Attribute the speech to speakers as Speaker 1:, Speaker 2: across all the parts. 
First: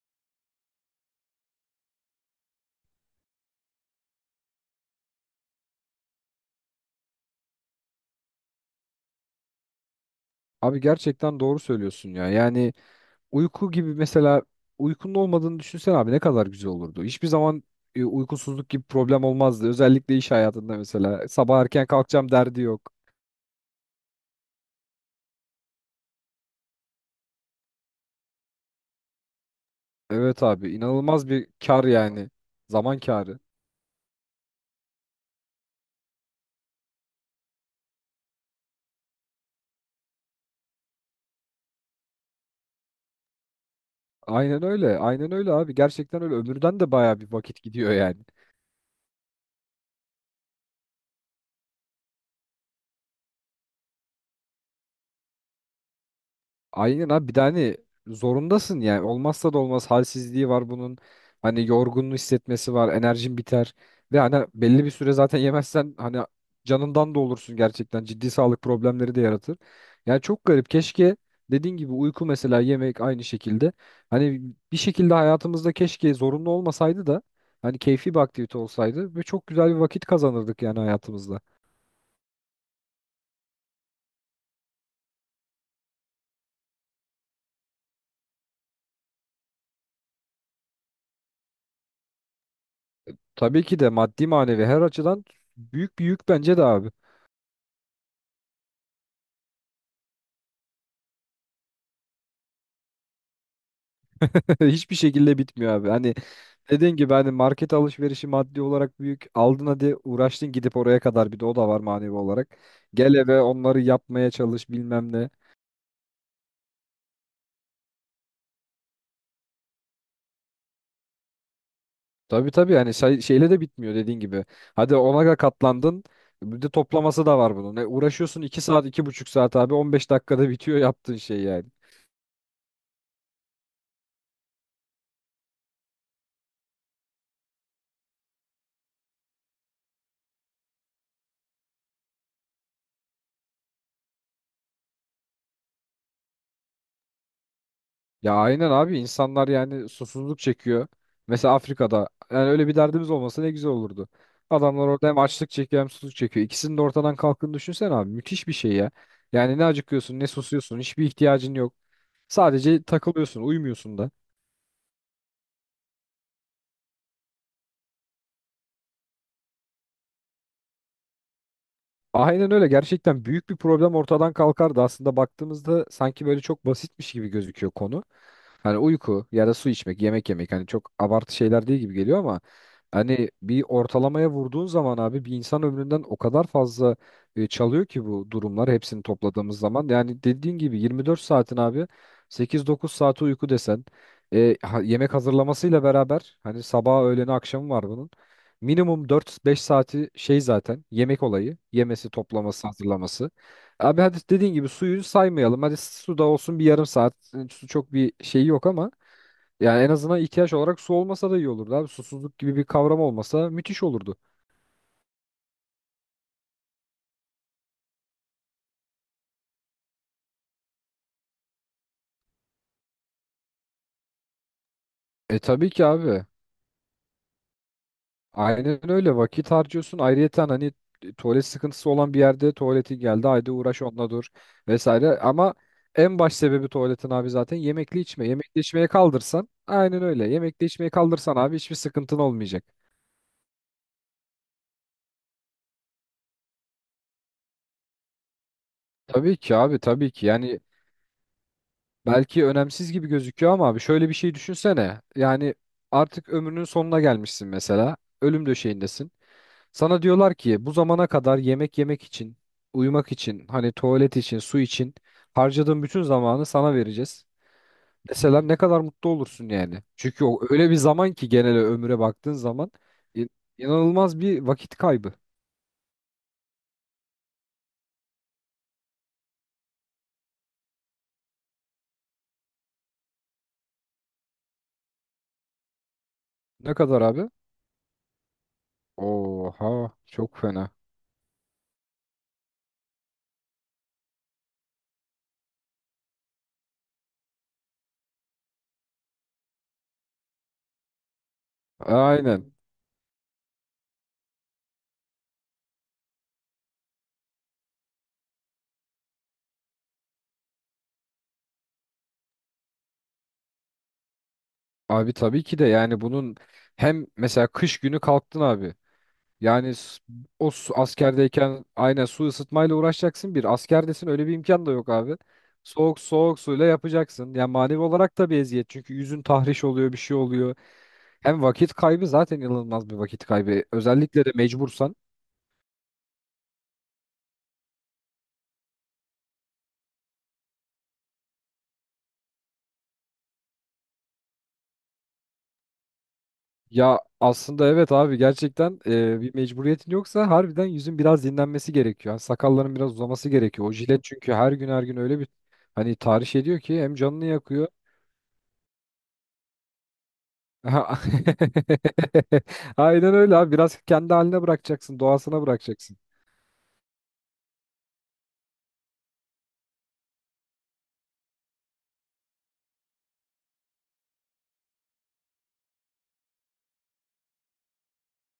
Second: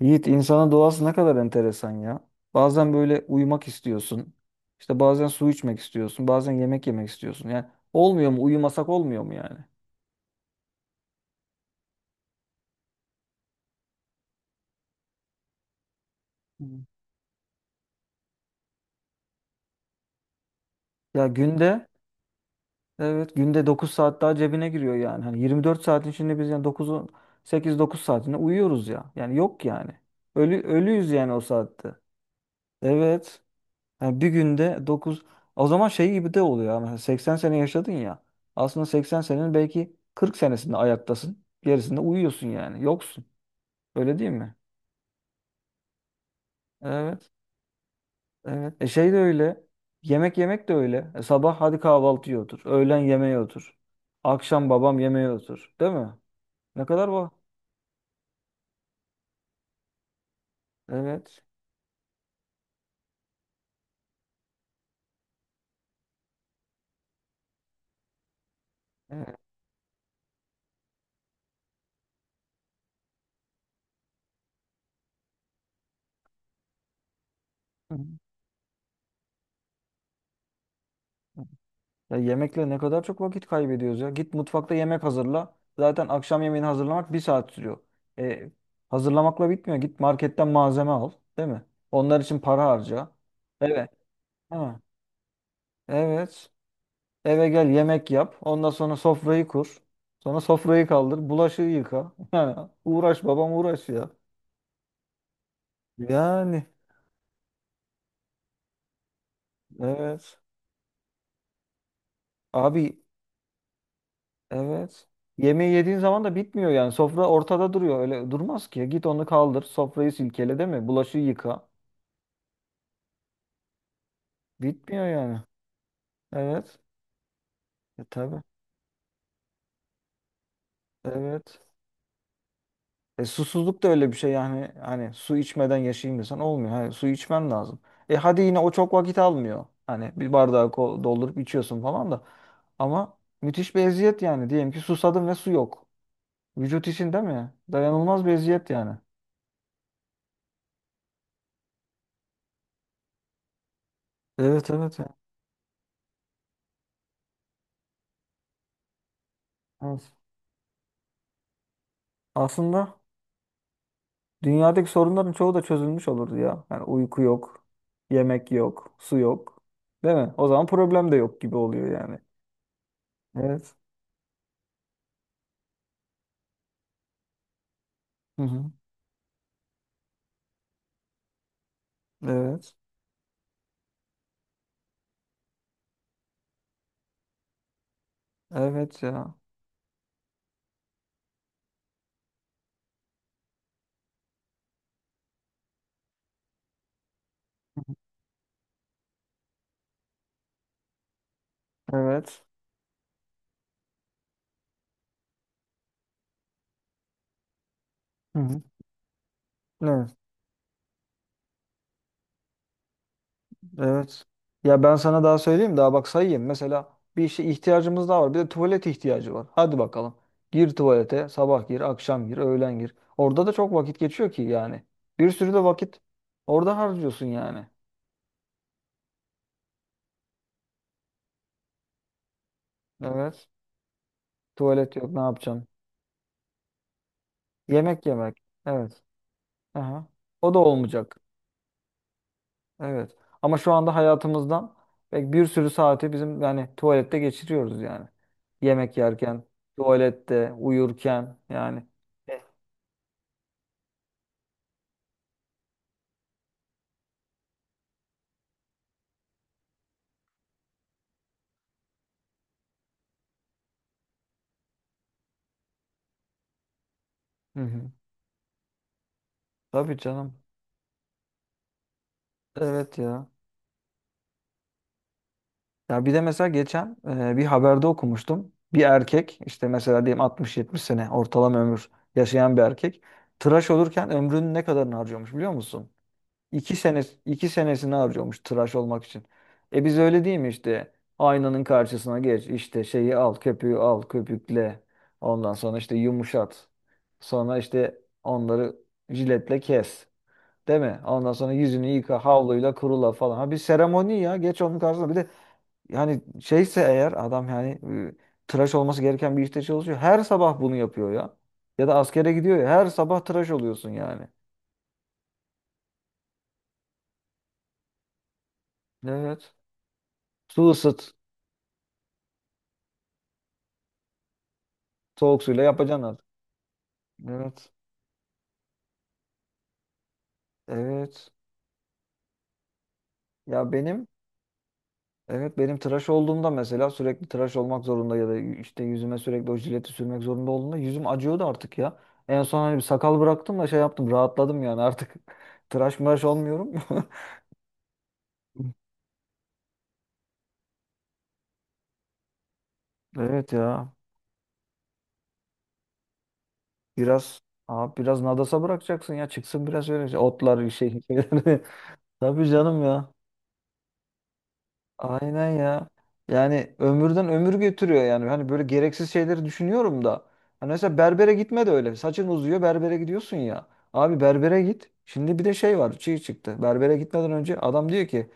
Speaker 1: Yiğit insanın doğası ne kadar enteresan ya. Bazen böyle uyumak istiyorsun. İşte bazen su içmek istiyorsun. Bazen yemek yemek istiyorsun. Yani olmuyor mu? Uyumasak olmuyor mu yani?
Speaker 2: Abi gerçekten doğru söylüyorsun ya. Yani uyku gibi mesela uykunun olmadığını düşünsen abi ne kadar güzel
Speaker 1: Hmm.
Speaker 2: olurdu. Hiçbir zaman uykusuzluk gibi problem olmazdı. Özellikle iş hayatında
Speaker 1: Ya
Speaker 2: mesela sabah erken
Speaker 1: günde
Speaker 2: kalkacağım derdi yok.
Speaker 1: evet günde 9 saat daha cebine giriyor yani. Hani 24 saatin içinde biz yani 9 sekiz dokuz saatinde uyuyoruz ya. Yani yok yani.
Speaker 2: Evet
Speaker 1: Ölü
Speaker 2: abi
Speaker 1: ölüyüz
Speaker 2: inanılmaz
Speaker 1: yani o
Speaker 2: bir kar
Speaker 1: saatte.
Speaker 2: yani. Zaman karı.
Speaker 1: Evet. Yani bir günde 9 O zaman şey gibi de oluyor ama mesela 80 sene yaşadın ya. Aslında 80 senenin belki 40 senesinde ayaktasın. Gerisinde uyuyorsun yani. Yoksun. Öyle değil mi?
Speaker 2: Aynen öyle. Aynen öyle abi. Gerçekten öyle. Ömürden de baya
Speaker 1: Evet.
Speaker 2: bir vakit gidiyor yani.
Speaker 1: Evet. Şey de öyle. Yemek yemek de öyle. Sabah hadi kahvaltıya otur. Öğlen yemeğe otur. Akşam babam yemeğe otur. Değil mi? Ne kadar
Speaker 2: Aynen abi
Speaker 1: var?
Speaker 2: bir de hani zorundasın yani olmazsa da olmaz halsizliği var bunun
Speaker 1: Evet.
Speaker 2: hani yorgunluğu hissetmesi var enerjin biter ve hani belli bir süre zaten yemezsen hani canından da olursun gerçekten ciddi sağlık problemleri de
Speaker 1: Evet.
Speaker 2: yaratır. Yani çok garip keşke dediğin gibi uyku mesela yemek aynı şekilde hani bir şekilde hayatımızda keşke zorunlu olmasaydı da hani keyfi bir aktivite olsaydı ve çok güzel bir vakit kazanırdık yani hayatımızda.
Speaker 1: Ya yemekle ne kadar çok vakit kaybediyoruz ya. Git mutfakta yemek hazırla. Zaten akşam yemeğini hazırlamak bir saat sürüyor. E, Hazırlamakla bitmiyor. Git marketten malzeme al, değil mi? Onlar için para harca.
Speaker 2: Tabii ki de
Speaker 1: Evet.
Speaker 2: maddi manevi
Speaker 1: Ha,
Speaker 2: her açıdan büyük bir yük
Speaker 1: evet.
Speaker 2: bence de abi.
Speaker 1: Eve gel yemek yap. Ondan sonra sofrayı kur. Sonra sofrayı kaldır. Bulaşığı yıka. Yani uğraş babam uğraş ya.
Speaker 2: Hiçbir şekilde bitmiyor abi. Hani
Speaker 1: Yani
Speaker 2: dediğin gibi hani market alışverişi maddi olarak büyük. Aldın hadi
Speaker 1: evet.
Speaker 2: uğraştın gidip oraya kadar bir de o da var manevi olarak.
Speaker 1: Abi,
Speaker 2: Gel eve onları yapmaya çalış bilmem
Speaker 1: evet.
Speaker 2: ne.
Speaker 1: Yemeği yediğin zaman da bitmiyor yani. Sofra ortada duruyor. Öyle durmaz ki. Git onu kaldır. Sofrayı silkele değil mi? Bulaşığı yıka.
Speaker 2: Tabii tabii hani şeyle de bitmiyor dediğin gibi. Hadi
Speaker 1: Bitmiyor
Speaker 2: ona da
Speaker 1: yani.
Speaker 2: katlandın. Bir de
Speaker 1: Evet.
Speaker 2: toplaması da var bunun.
Speaker 1: E
Speaker 2: Uğraşıyorsun
Speaker 1: tabii.
Speaker 2: 2 saat iki buçuk saat abi 15 dakikada bitiyor yaptığın şey
Speaker 1: Evet.
Speaker 2: yani.
Speaker 1: Susuzluk da öyle bir şey yani. Hani su içmeden yaşayayım desen olmuyor. Hayır, su içmen lazım. Hadi yine o çok vakit almıyor. Hani bir bardağı doldurup içiyorsun falan da. Ama müthiş bir eziyet yani. Diyelim ki susadın ve su yok. Vücut için değil mi? Dayanılmaz
Speaker 2: Ya
Speaker 1: bir
Speaker 2: aynen
Speaker 1: eziyet
Speaker 2: abi
Speaker 1: yani.
Speaker 2: insanlar yani susuzluk çekiyor. Mesela Afrika'da yani öyle bir derdimiz olmasa ne güzel olurdu.
Speaker 1: Evet,
Speaker 2: Adamlar
Speaker 1: evet,
Speaker 2: orada
Speaker 1: ya.
Speaker 2: hem açlık çekiyor hem susuzluk çekiyor. İkisinin de ortadan kalktığını düşünsene abi. Müthiş bir şey ya. Yani ne
Speaker 1: Evet.
Speaker 2: acıkıyorsun ne susuyorsun. Hiçbir ihtiyacın yok. Sadece
Speaker 1: Aslında
Speaker 2: takılıyorsun, uyumuyorsun da.
Speaker 1: dünyadaki sorunların çoğu da çözülmüş olurdu ya. Yani uyku yok, yemek yok, su yok. Değil mi? O zaman problem de yok gibi oluyor yani.
Speaker 2: Aynen öyle. Gerçekten büyük bir
Speaker 1: Evet.
Speaker 2: problem ortadan kalkardı. Aslında baktığımızda sanki böyle çok basitmiş gibi gözüküyor konu.
Speaker 1: Hı hı.
Speaker 2: Hani uyku ya da su içmek, yemek yemek hani çok abartı şeyler değil gibi geliyor ama
Speaker 1: Evet.
Speaker 2: hani bir ortalamaya vurduğun zaman abi bir insan ömründen o kadar fazla çalıyor ki bu durumlar hepsini
Speaker 1: Evet ya.
Speaker 2: topladığımız zaman. Yani dediğin gibi 24 saatin abi 8-9 saati uyku desen yemek hazırlamasıyla beraber hani sabah öğleni akşamı var bunun. Minimum dört beş saati şey zaten yemek olayı. Yemesi,
Speaker 1: Evet.
Speaker 2: toplaması, hazırlaması. Abi hadi dediğin gibi suyu saymayalım. Hadi su da olsun bir yarım saat. Yani su çok bir
Speaker 1: Hı
Speaker 2: şeyi yok
Speaker 1: hı.
Speaker 2: ama yani en
Speaker 1: Evet.
Speaker 2: azından ihtiyaç olarak su olmasa da iyi olurdu abi. Susuzluk gibi bir kavram olmasa müthiş olurdu.
Speaker 1: Evet. Ya ben sana daha söyleyeyim, daha bak sayayım. Mesela bir işe ihtiyacımız daha var. Bir de tuvalet ihtiyacı var. Hadi bakalım. Gir tuvalete. Sabah gir, akşam gir, öğlen gir. Orada da çok vakit geçiyor ki yani. Bir
Speaker 2: E
Speaker 1: sürü de
Speaker 2: tabii ki
Speaker 1: vakit
Speaker 2: abi.
Speaker 1: orada harcıyorsun yani.
Speaker 2: Aynen öyle vakit harcıyorsun. Ayrıyeten hani tuvalet sıkıntısı olan bir yerde tuvaleti geldi. Haydi
Speaker 1: Evet.
Speaker 2: uğraş onunla dur
Speaker 1: Tuvalet yok,
Speaker 2: vesaire.
Speaker 1: ne
Speaker 2: Ama
Speaker 1: yapacağım?
Speaker 2: en baş sebebi tuvaletin abi zaten yemekli
Speaker 1: Yemek
Speaker 2: içme.
Speaker 1: yemek.
Speaker 2: Yemekli içmeye
Speaker 1: Evet.
Speaker 2: kaldırsan aynen
Speaker 1: Aha.
Speaker 2: öyle.
Speaker 1: O da
Speaker 2: Yemekli içmeye
Speaker 1: olmayacak.
Speaker 2: kaldırsan abi hiçbir sıkıntın olmayacak.
Speaker 1: Evet. Ama şu anda hayatımızdan pek bir sürü saati bizim yani tuvalette geçiriyoruz yani. Yemek
Speaker 2: Tabii
Speaker 1: yerken,
Speaker 2: ki abi tabii ki.
Speaker 1: tuvalette,
Speaker 2: Yani
Speaker 1: uyurken yani.
Speaker 2: belki
Speaker 1: Evet.
Speaker 2: önemsiz gibi gözüküyor ama abi şöyle bir şey düşünsene. Yani artık ömrünün sonuna gelmişsin mesela. Ölüm döşeğindesin. Sana diyorlar ki bu zamana kadar yemek yemek için, uyumak için, hani tuvalet için, su için harcadığın bütün zamanı sana vereceğiz.
Speaker 1: Hı hı.
Speaker 2: Mesela ne kadar mutlu olursun yani.
Speaker 1: Tabii
Speaker 2: Çünkü o
Speaker 1: canım.
Speaker 2: öyle bir zaman ki genel ömre baktığın zaman
Speaker 1: Evet
Speaker 2: in-
Speaker 1: ya.
Speaker 2: inanılmaz bir vakit kaybı.
Speaker 1: Ya bir de mesela geçen bir haberde okumuştum. Bir erkek işte mesela diyelim 60-70 sene ortalama ömür yaşayan bir erkek tıraş olurken ömrünün ne kadarını harcıyormuş biliyor musun?
Speaker 2: Ne
Speaker 1: İki
Speaker 2: kadar
Speaker 1: sene,
Speaker 2: abi?
Speaker 1: iki senesini harcıyormuş tıraş olmak için. E
Speaker 2: Oha
Speaker 1: biz öyle
Speaker 2: çok
Speaker 1: değil mi
Speaker 2: fena.
Speaker 1: işte? Aynanın karşısına geç, işte şeyi al, köpüğü al, köpükle. Ondan sonra işte yumuşat. Sonra işte onları jiletle kes. Değil mi? Ondan sonra yüzünü yıka,
Speaker 2: Aynen.
Speaker 1: havluyla kurula falan. Ha, bir seremoni ya. Geç onun karşısına. Bir de yani şeyse eğer adam yani e, tıraş olması gereken bir işte çalışıyor. Her sabah bunu yapıyor ya. Ya da askere gidiyor ya. Her sabah tıraş oluyorsun yani.
Speaker 2: Abi tabii ki de yani bunun hem mesela kış günü kalktın abi.
Speaker 1: Evet.
Speaker 2: Yani s-
Speaker 1: Su ısıt.
Speaker 2: Askerdeyken aynen su ısıtmayla uğraşacaksın bir. Askerdesin öyle bir imkan da yok abi.
Speaker 1: Soğuk suyla
Speaker 2: Soğuk
Speaker 1: yapacaksın artık.
Speaker 2: soğuk suyla yapacaksın. Yani
Speaker 1: Evet.
Speaker 2: manevi olarak da bir eziyet. Çünkü yüzün tahriş oluyor bir şey oluyor.
Speaker 1: Evet.
Speaker 2: Hem vakit kaybı zaten inanılmaz bir vakit kaybı.
Speaker 1: Ya benim
Speaker 2: Özellikle de mecbursan.
Speaker 1: evet benim tıraş olduğumda mesela sürekli tıraş olmak zorunda ya da işte yüzüme sürekli o jileti sürmek zorunda olduğunda yüzüm acıyordu artık ya. En son hani bir sakal bıraktım da şey yaptım rahatladım yani artık tıraş mıraş olmuyorum.
Speaker 2: Ya aslında evet abi gerçekten bir mecburiyetin yoksa harbiden yüzün biraz dinlenmesi gerekiyor. Yani sakalların biraz uzaması
Speaker 1: Evet
Speaker 2: gerekiyor. O
Speaker 1: ya.
Speaker 2: jilet çünkü her gün her gün öyle bir hani tahriş ediyor ki hem canını
Speaker 1: Biraz
Speaker 2: yakıyor
Speaker 1: abi, biraz nadasa bırakacaksın ya, çıksın biraz öyle şey, otlar bir
Speaker 2: ha.
Speaker 1: şey. Tabii canım
Speaker 2: Aynen
Speaker 1: ya.
Speaker 2: öyle abi. Biraz kendi haline bırakacaksın, doğasına
Speaker 1: Aynen ya.
Speaker 2: bırakacaksın.
Speaker 1: Yani ömürden ömür götürüyor yani. Hani böyle gereksiz şeyleri düşünüyorum da. Hani mesela berbere gitme de öyle. Saçın uzuyor berbere gidiyorsun ya. Abi berbere git. Şimdi bir de şey var. Çiğ çıktı. Berbere gitmeden önce adam diyor ki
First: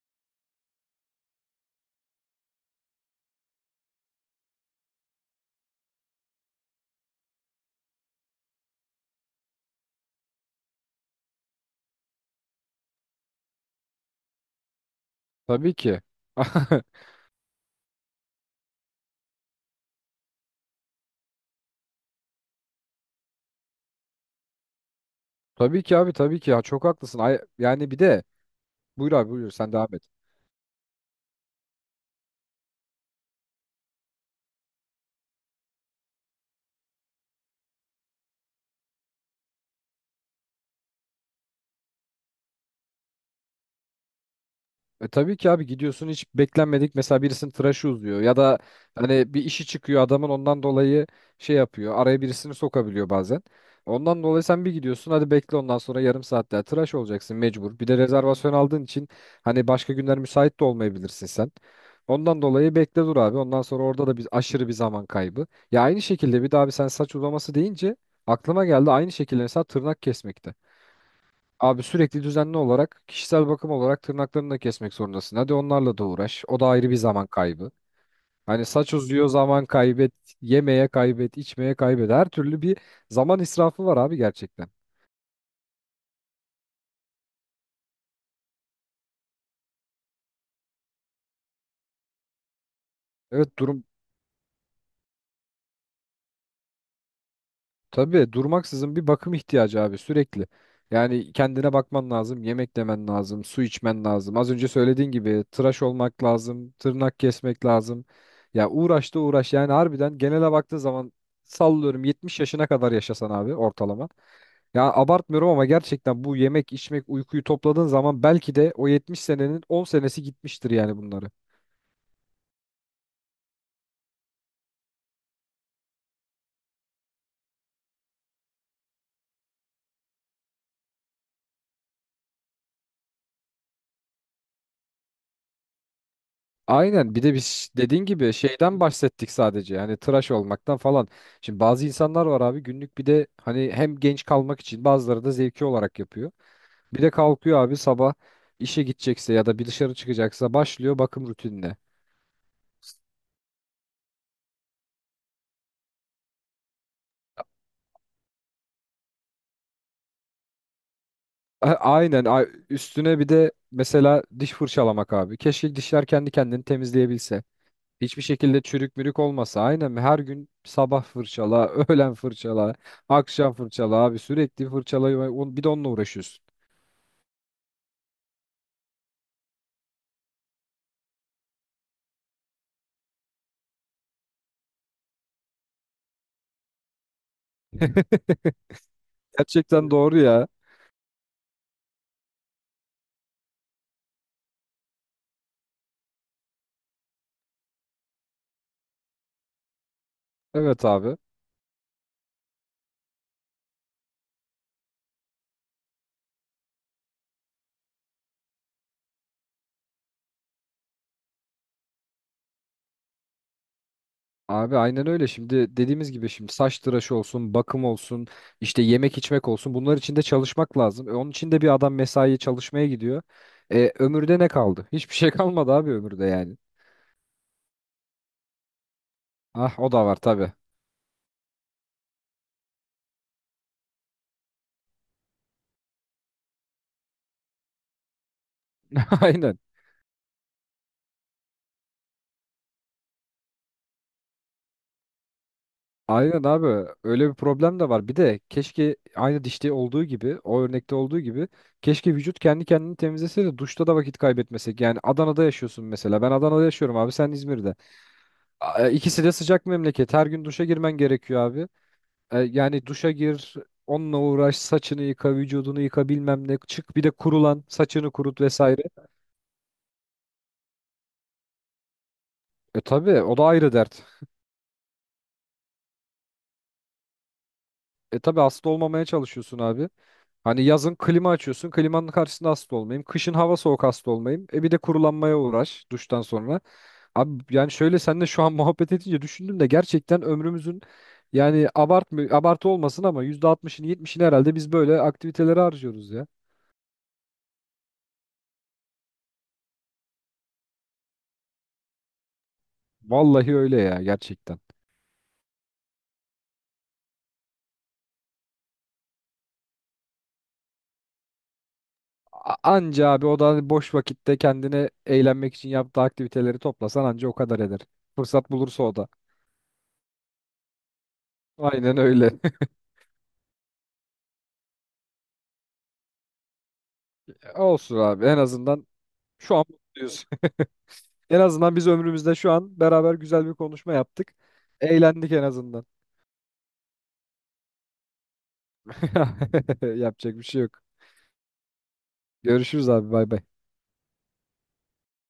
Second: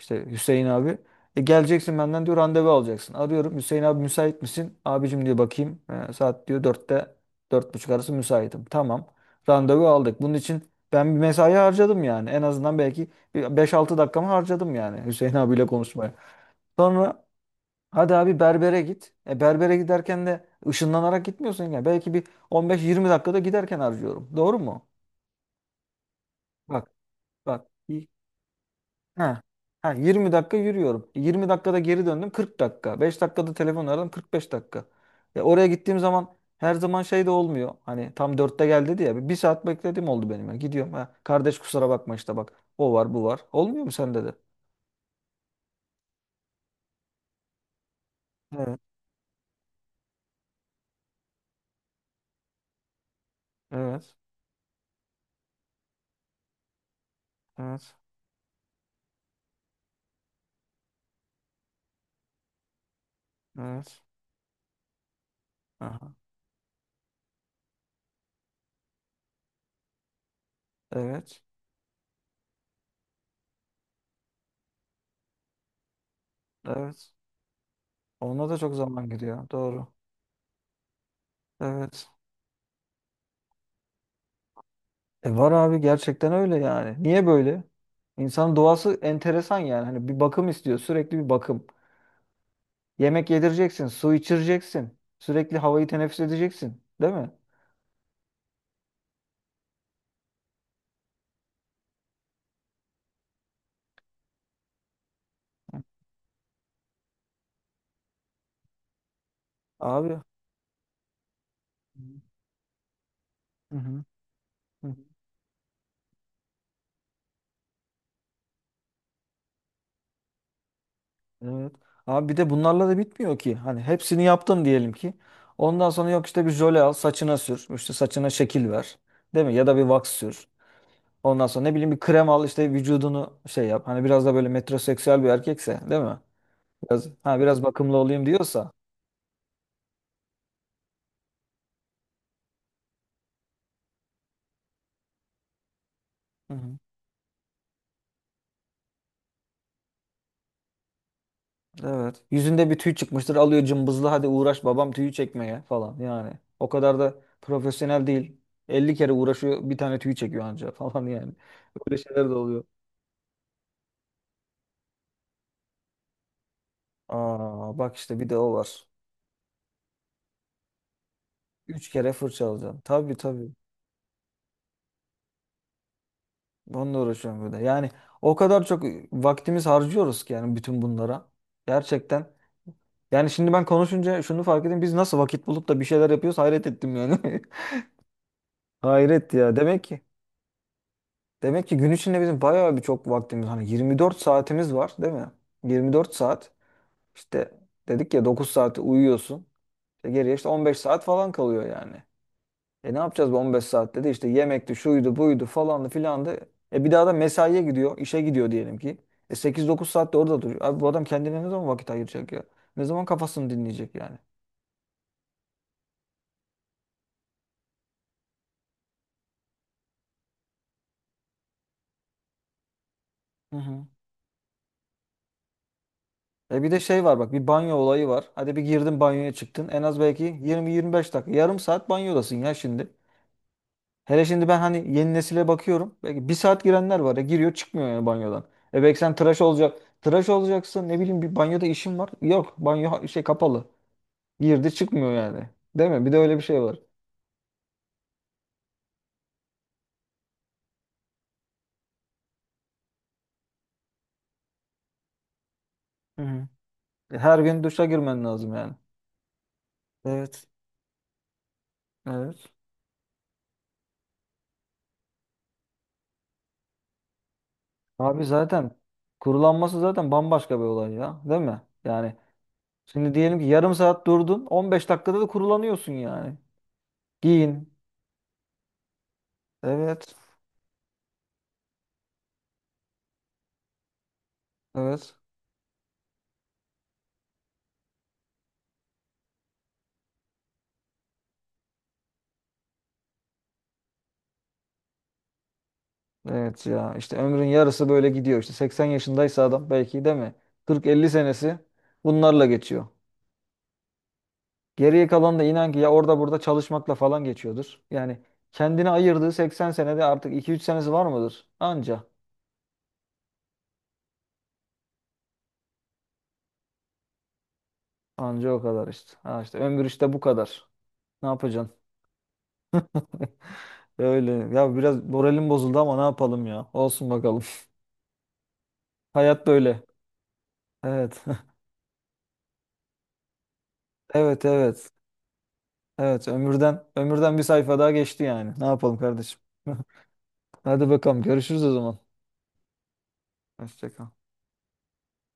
Speaker 1: işte Hüseyin abi, "E, geleceksin benden diyor randevu alacaksın. Arıyorum Hüseyin abi müsait misin? Abicim diyor bakayım. E, saat diyor dörtte dört buçuk arası müsaitim. Tamam. Randevu aldık. Bunun için ben bir mesai harcadım yani. En azından belki bir 5-6 dakikamı harcadım yani Hüseyin abiyle
Speaker 2: Tabii ki.
Speaker 1: konuşmaya. Sonra hadi abi berbere git. Berbere giderken de ışınlanarak gitmiyorsun ya. Belki bir 15-20 dakikada giderken harcıyorum. Doğru mu?
Speaker 2: Tabii ki abi, tabii ki ya. Çok
Speaker 1: Bak
Speaker 2: haklısın.
Speaker 1: bak.
Speaker 2: Yani bir de buyur abi
Speaker 1: Ha.
Speaker 2: buyur sen
Speaker 1: Ha,
Speaker 2: devam et.
Speaker 1: 20 dakika yürüyorum. 20 dakikada geri döndüm. 40 dakika. 5 dakikada telefon aradım. 45 dakika. Oraya gittiğim zaman her zaman şey de olmuyor. Hani tam dörtte geldi diye ya. Bir saat beklediğim oldu benim, ya. Gidiyorum. Ha, kardeş kusura bakma işte bak. O var bu var. Olmuyor mu sende de?
Speaker 2: E tabii ki abi gidiyorsun hiç beklenmedik mesela birisinin tıraşı uzuyor ya da
Speaker 1: Evet.
Speaker 2: hani bir işi çıkıyor adamın ondan dolayı şey yapıyor araya birisini sokabiliyor bazen.
Speaker 1: Evet.
Speaker 2: Ondan dolayı sen bir gidiyorsun hadi bekle ondan sonra yarım saat daha tıraş olacaksın mecbur. Bir
Speaker 1: Evet.
Speaker 2: de rezervasyon aldığın için hani başka günler müsait de olmayabilirsin sen. Ondan dolayı bekle dur abi ondan sonra
Speaker 1: Evet.
Speaker 2: orada da bir aşırı bir zaman kaybı. Ya aynı
Speaker 1: Aha.
Speaker 2: şekilde bir daha abi sen saç uzaması deyince aklıma geldi aynı şekilde mesela tırnak kesmekte.
Speaker 1: Evet.
Speaker 2: Abi sürekli düzenli olarak kişisel bakım olarak tırnaklarını da kesmek zorundasın. Hadi onlarla da uğraş. O da ayrı bir
Speaker 1: Evet.
Speaker 2: zaman kaybı.
Speaker 1: Ona da
Speaker 2: Hani
Speaker 1: çok
Speaker 2: saç
Speaker 1: zaman
Speaker 2: uzuyor
Speaker 1: gidiyor.
Speaker 2: zaman
Speaker 1: Doğru.
Speaker 2: kaybet, yemeye kaybet, içmeye
Speaker 1: Evet.
Speaker 2: kaybet. Her türlü bir zaman israfı var abi gerçekten.
Speaker 1: Var abi gerçekten öyle yani. Niye böyle? İnsanın doğası enteresan yani. Hani bir bakım istiyor. Sürekli bir bakım. Yemek
Speaker 2: Evet durum.
Speaker 1: yedireceksin. Su içireceksin. Sürekli havayı teneffüs edeceksin. Değil mi?
Speaker 2: Tabii durmaksızın bir bakım ihtiyacı abi sürekli. Yani kendine bakman lazım, yemek yemen lazım, su içmen lazım. Az önce söylediğin gibi tıraş olmak lazım, tırnak kesmek lazım. Ya uğraş da uğraş yani
Speaker 1: Abi.
Speaker 2: harbiden genele baktığın zaman sallıyorum 70 yaşına kadar yaşasan abi
Speaker 1: Hı hı.
Speaker 2: ortalama. Ya
Speaker 1: Hı.
Speaker 2: abartmıyorum ama gerçekten bu yemek, içmek, uykuyu topladığın zaman belki de o 70 senenin 10 senesi gitmiştir yani bunları.
Speaker 1: Evet. Abi bir de bunlarla da bitmiyor ki. Hani hepsini yaptım diyelim ki. Ondan sonra yok işte bir jöle al saçına sür. İşte saçına şekil ver. Değil mi? Ya da bir wax sür. Ondan sonra ne bileyim bir krem al işte vücudunu şey yap. Hani biraz da böyle metroseksüel bir erkekse değil mi? Biraz,
Speaker 2: Aynen bir de
Speaker 1: ha, biraz
Speaker 2: biz
Speaker 1: bakımlı
Speaker 2: dediğin
Speaker 1: olayım
Speaker 2: gibi
Speaker 1: diyorsa.
Speaker 2: şeyden bahsettik sadece hani tıraş olmaktan falan. Şimdi bazı insanlar var abi günlük bir de hani hem genç kalmak için bazıları da zevki olarak yapıyor.
Speaker 1: Hı hı.
Speaker 2: Bir de kalkıyor abi sabah işe gidecekse ya da bir dışarı çıkacaksa başlıyor bakım rutinine.
Speaker 1: Evet. Yüzünde bir tüy çıkmıştır alıyor cımbızlı hadi uğraş babam tüyü çekmeye falan yani. O kadar da profesyonel değil. 50 kere uğraşıyor bir tane tüy çekiyor anca falan yani.
Speaker 2: A-
Speaker 1: Böyle şeyler
Speaker 2: Aynen
Speaker 1: de
Speaker 2: a-
Speaker 1: oluyor.
Speaker 2: Üstüne bir de mesela diş fırçalamak abi. Keşke dişler kendi kendini temizleyebilse.
Speaker 1: Aa bak işte
Speaker 2: Hiçbir
Speaker 1: bir de o
Speaker 2: şekilde
Speaker 1: var.
Speaker 2: çürük mürük olmasa. Aynen her gün sabah fırçala,
Speaker 1: 3 kere
Speaker 2: öğlen
Speaker 1: fırça
Speaker 2: fırçala,
Speaker 1: alacaksın. Tabii, tabii.
Speaker 2: akşam fırçala abi sürekli bir de onunla uğraşıyorsun.
Speaker 1: Onunla uğraşıyorum bir de. Yani o kadar çok vaktimiz harcıyoruz ki yani bütün bunlara. Gerçekten. Yani şimdi ben konuşunca şunu fark ettim. Biz nasıl vakit bulup da bir şeyler yapıyoruz hayret ettim yani. Hayret ya. Demek
Speaker 2: Gerçekten
Speaker 1: ki
Speaker 2: doğru ya.
Speaker 1: demek ki gün içinde bizim bayağı bir çok vaktimiz hani 24 saatimiz var değil mi? 24 saat işte dedik ya 9 saati uyuyorsun. İşte geriye işte 15
Speaker 2: Evet
Speaker 1: saat
Speaker 2: abi.
Speaker 1: falan kalıyor yani. Ne yapacağız bu 15 saatte de işte yemekti, şuydu, buydu, falandı, filandı. Bir daha da mesaiye gidiyor, işe gidiyor diyelim ki. 8-9 saatte orada duruyor. Abi bu adam kendine ne zaman vakit ayıracak ya? Ne zaman kafasını dinleyecek yani?
Speaker 2: Abi aynen öyle. Şimdi dediğimiz gibi şimdi saç tıraşı olsun, bakım olsun, işte yemek içmek olsun. Bunlar için de çalışmak lazım. Onun için de bir adam mesaiye çalışmaya gidiyor.
Speaker 1: Hı hı.
Speaker 2: E, ömürde ne kaldı? Hiçbir şey kalmadı abi ömürde yani.
Speaker 1: Bir de şey var bak, bir banyo olayı var. Hadi bir girdin banyoya çıktın.
Speaker 2: Ah
Speaker 1: En
Speaker 2: o
Speaker 1: az
Speaker 2: da var
Speaker 1: belki
Speaker 2: tabii.
Speaker 1: 20-25 dakika. Yarım saat banyodasın ya şimdi. Hele şimdi ben hani yeni nesile bakıyorum. Belki bir saat girenler var ya, giriyor çıkmıyor yani banyodan. Belki sen tıraş
Speaker 2: Aynen.
Speaker 1: olacak. Tıraş olacaksın ne bileyim bir banyoda işin var. Yok banyo şey kapalı. Girdi çıkmıyor yani. Değil mi? Bir de öyle bir
Speaker 2: Aynen
Speaker 1: şey var.
Speaker 2: abi. Öyle bir problem de var. Bir de keşke aynı dişte olduğu gibi, o örnekte olduğu gibi keşke vücut kendi kendini temizlese de duşta da vakit kaybetmesek. Yani Adana'da yaşıyorsun
Speaker 1: Hı
Speaker 2: mesela. Ben
Speaker 1: hı.
Speaker 2: Adana'da yaşıyorum abi. Sen
Speaker 1: Her gün
Speaker 2: İzmir'de.
Speaker 1: duşa girmen lazım yani.
Speaker 2: İkisi de sıcak memleket. Her gün
Speaker 1: Evet.
Speaker 2: duşa girmen gerekiyor abi.
Speaker 1: Evet.
Speaker 2: Yani duşa gir, onunla uğraş, saçını yıka, vücudunu yıka bilmem ne. Çık bir de kurulan, saçını
Speaker 1: Abi
Speaker 2: kurut
Speaker 1: zaten
Speaker 2: vesaire.
Speaker 1: kurulanması zaten bambaşka bir olay ya. Değil mi? Yani
Speaker 2: E
Speaker 1: şimdi
Speaker 2: tabi, o
Speaker 1: diyelim ki
Speaker 2: da ayrı
Speaker 1: yarım
Speaker 2: dert.
Speaker 1: saat durdun. 15 dakikada da kurulanıyorsun yani. Giyin.
Speaker 2: E tabi hasta olmamaya çalışıyorsun abi.
Speaker 1: Evet.
Speaker 2: Hani yazın klima açıyorsun, klimanın karşısında hasta olmayayım. Kışın hava soğuk hasta olmayayım. E bir de
Speaker 1: Evet.
Speaker 2: kurulanmaya uğraş duştan sonra. Abi yani şöyle seninle şu an muhabbet edince düşündüm de gerçekten ömrümüzün yani abartmı abartı olmasın ama %60'ını 70'ini herhalde biz böyle aktivitelere harcıyoruz ya.
Speaker 1: Evet ya. İşte ömrün yarısı böyle gidiyor. İşte 80 yaşındaysa adam belki değil mi? 40-50 senesi bunlarla geçiyor.
Speaker 2: Vallahi öyle ya gerçekten.
Speaker 1: Geriye kalan da inan ki ya orada burada çalışmakla falan geçiyordur. Yani kendine ayırdığı 80 senede artık 2-3 senesi var mıdır? Anca.
Speaker 2: Anca abi o da boş vakitte kendine eğlenmek için yaptığı aktiviteleri toplasan anca o kadar eder.
Speaker 1: Anca
Speaker 2: Fırsat
Speaker 1: o
Speaker 2: bulursa
Speaker 1: kadar
Speaker 2: o da.
Speaker 1: işte. Ha işte ömür işte bu kadar. Ne yapacaksın?
Speaker 2: Aynen öyle.
Speaker 1: Öyle. Ya biraz moralim bozuldu ama ne yapalım ya. Olsun bakalım.
Speaker 2: Olsun abi en azından
Speaker 1: Hayat
Speaker 2: şu an
Speaker 1: böyle.
Speaker 2: mutluyuz.
Speaker 1: Evet.
Speaker 2: En azından biz ömrümüzde şu an beraber güzel bir konuşma yaptık.
Speaker 1: Evet, evet.
Speaker 2: Eğlendik en azından.
Speaker 1: Evet ömürden bir sayfa daha geçti yani. Ne yapalım kardeşim?
Speaker 2: Yapacak bir şey yok.
Speaker 1: Hadi bakalım görüşürüz o zaman.
Speaker 2: Görüşürüz abi bay bay.
Speaker 1: Hoşça kal.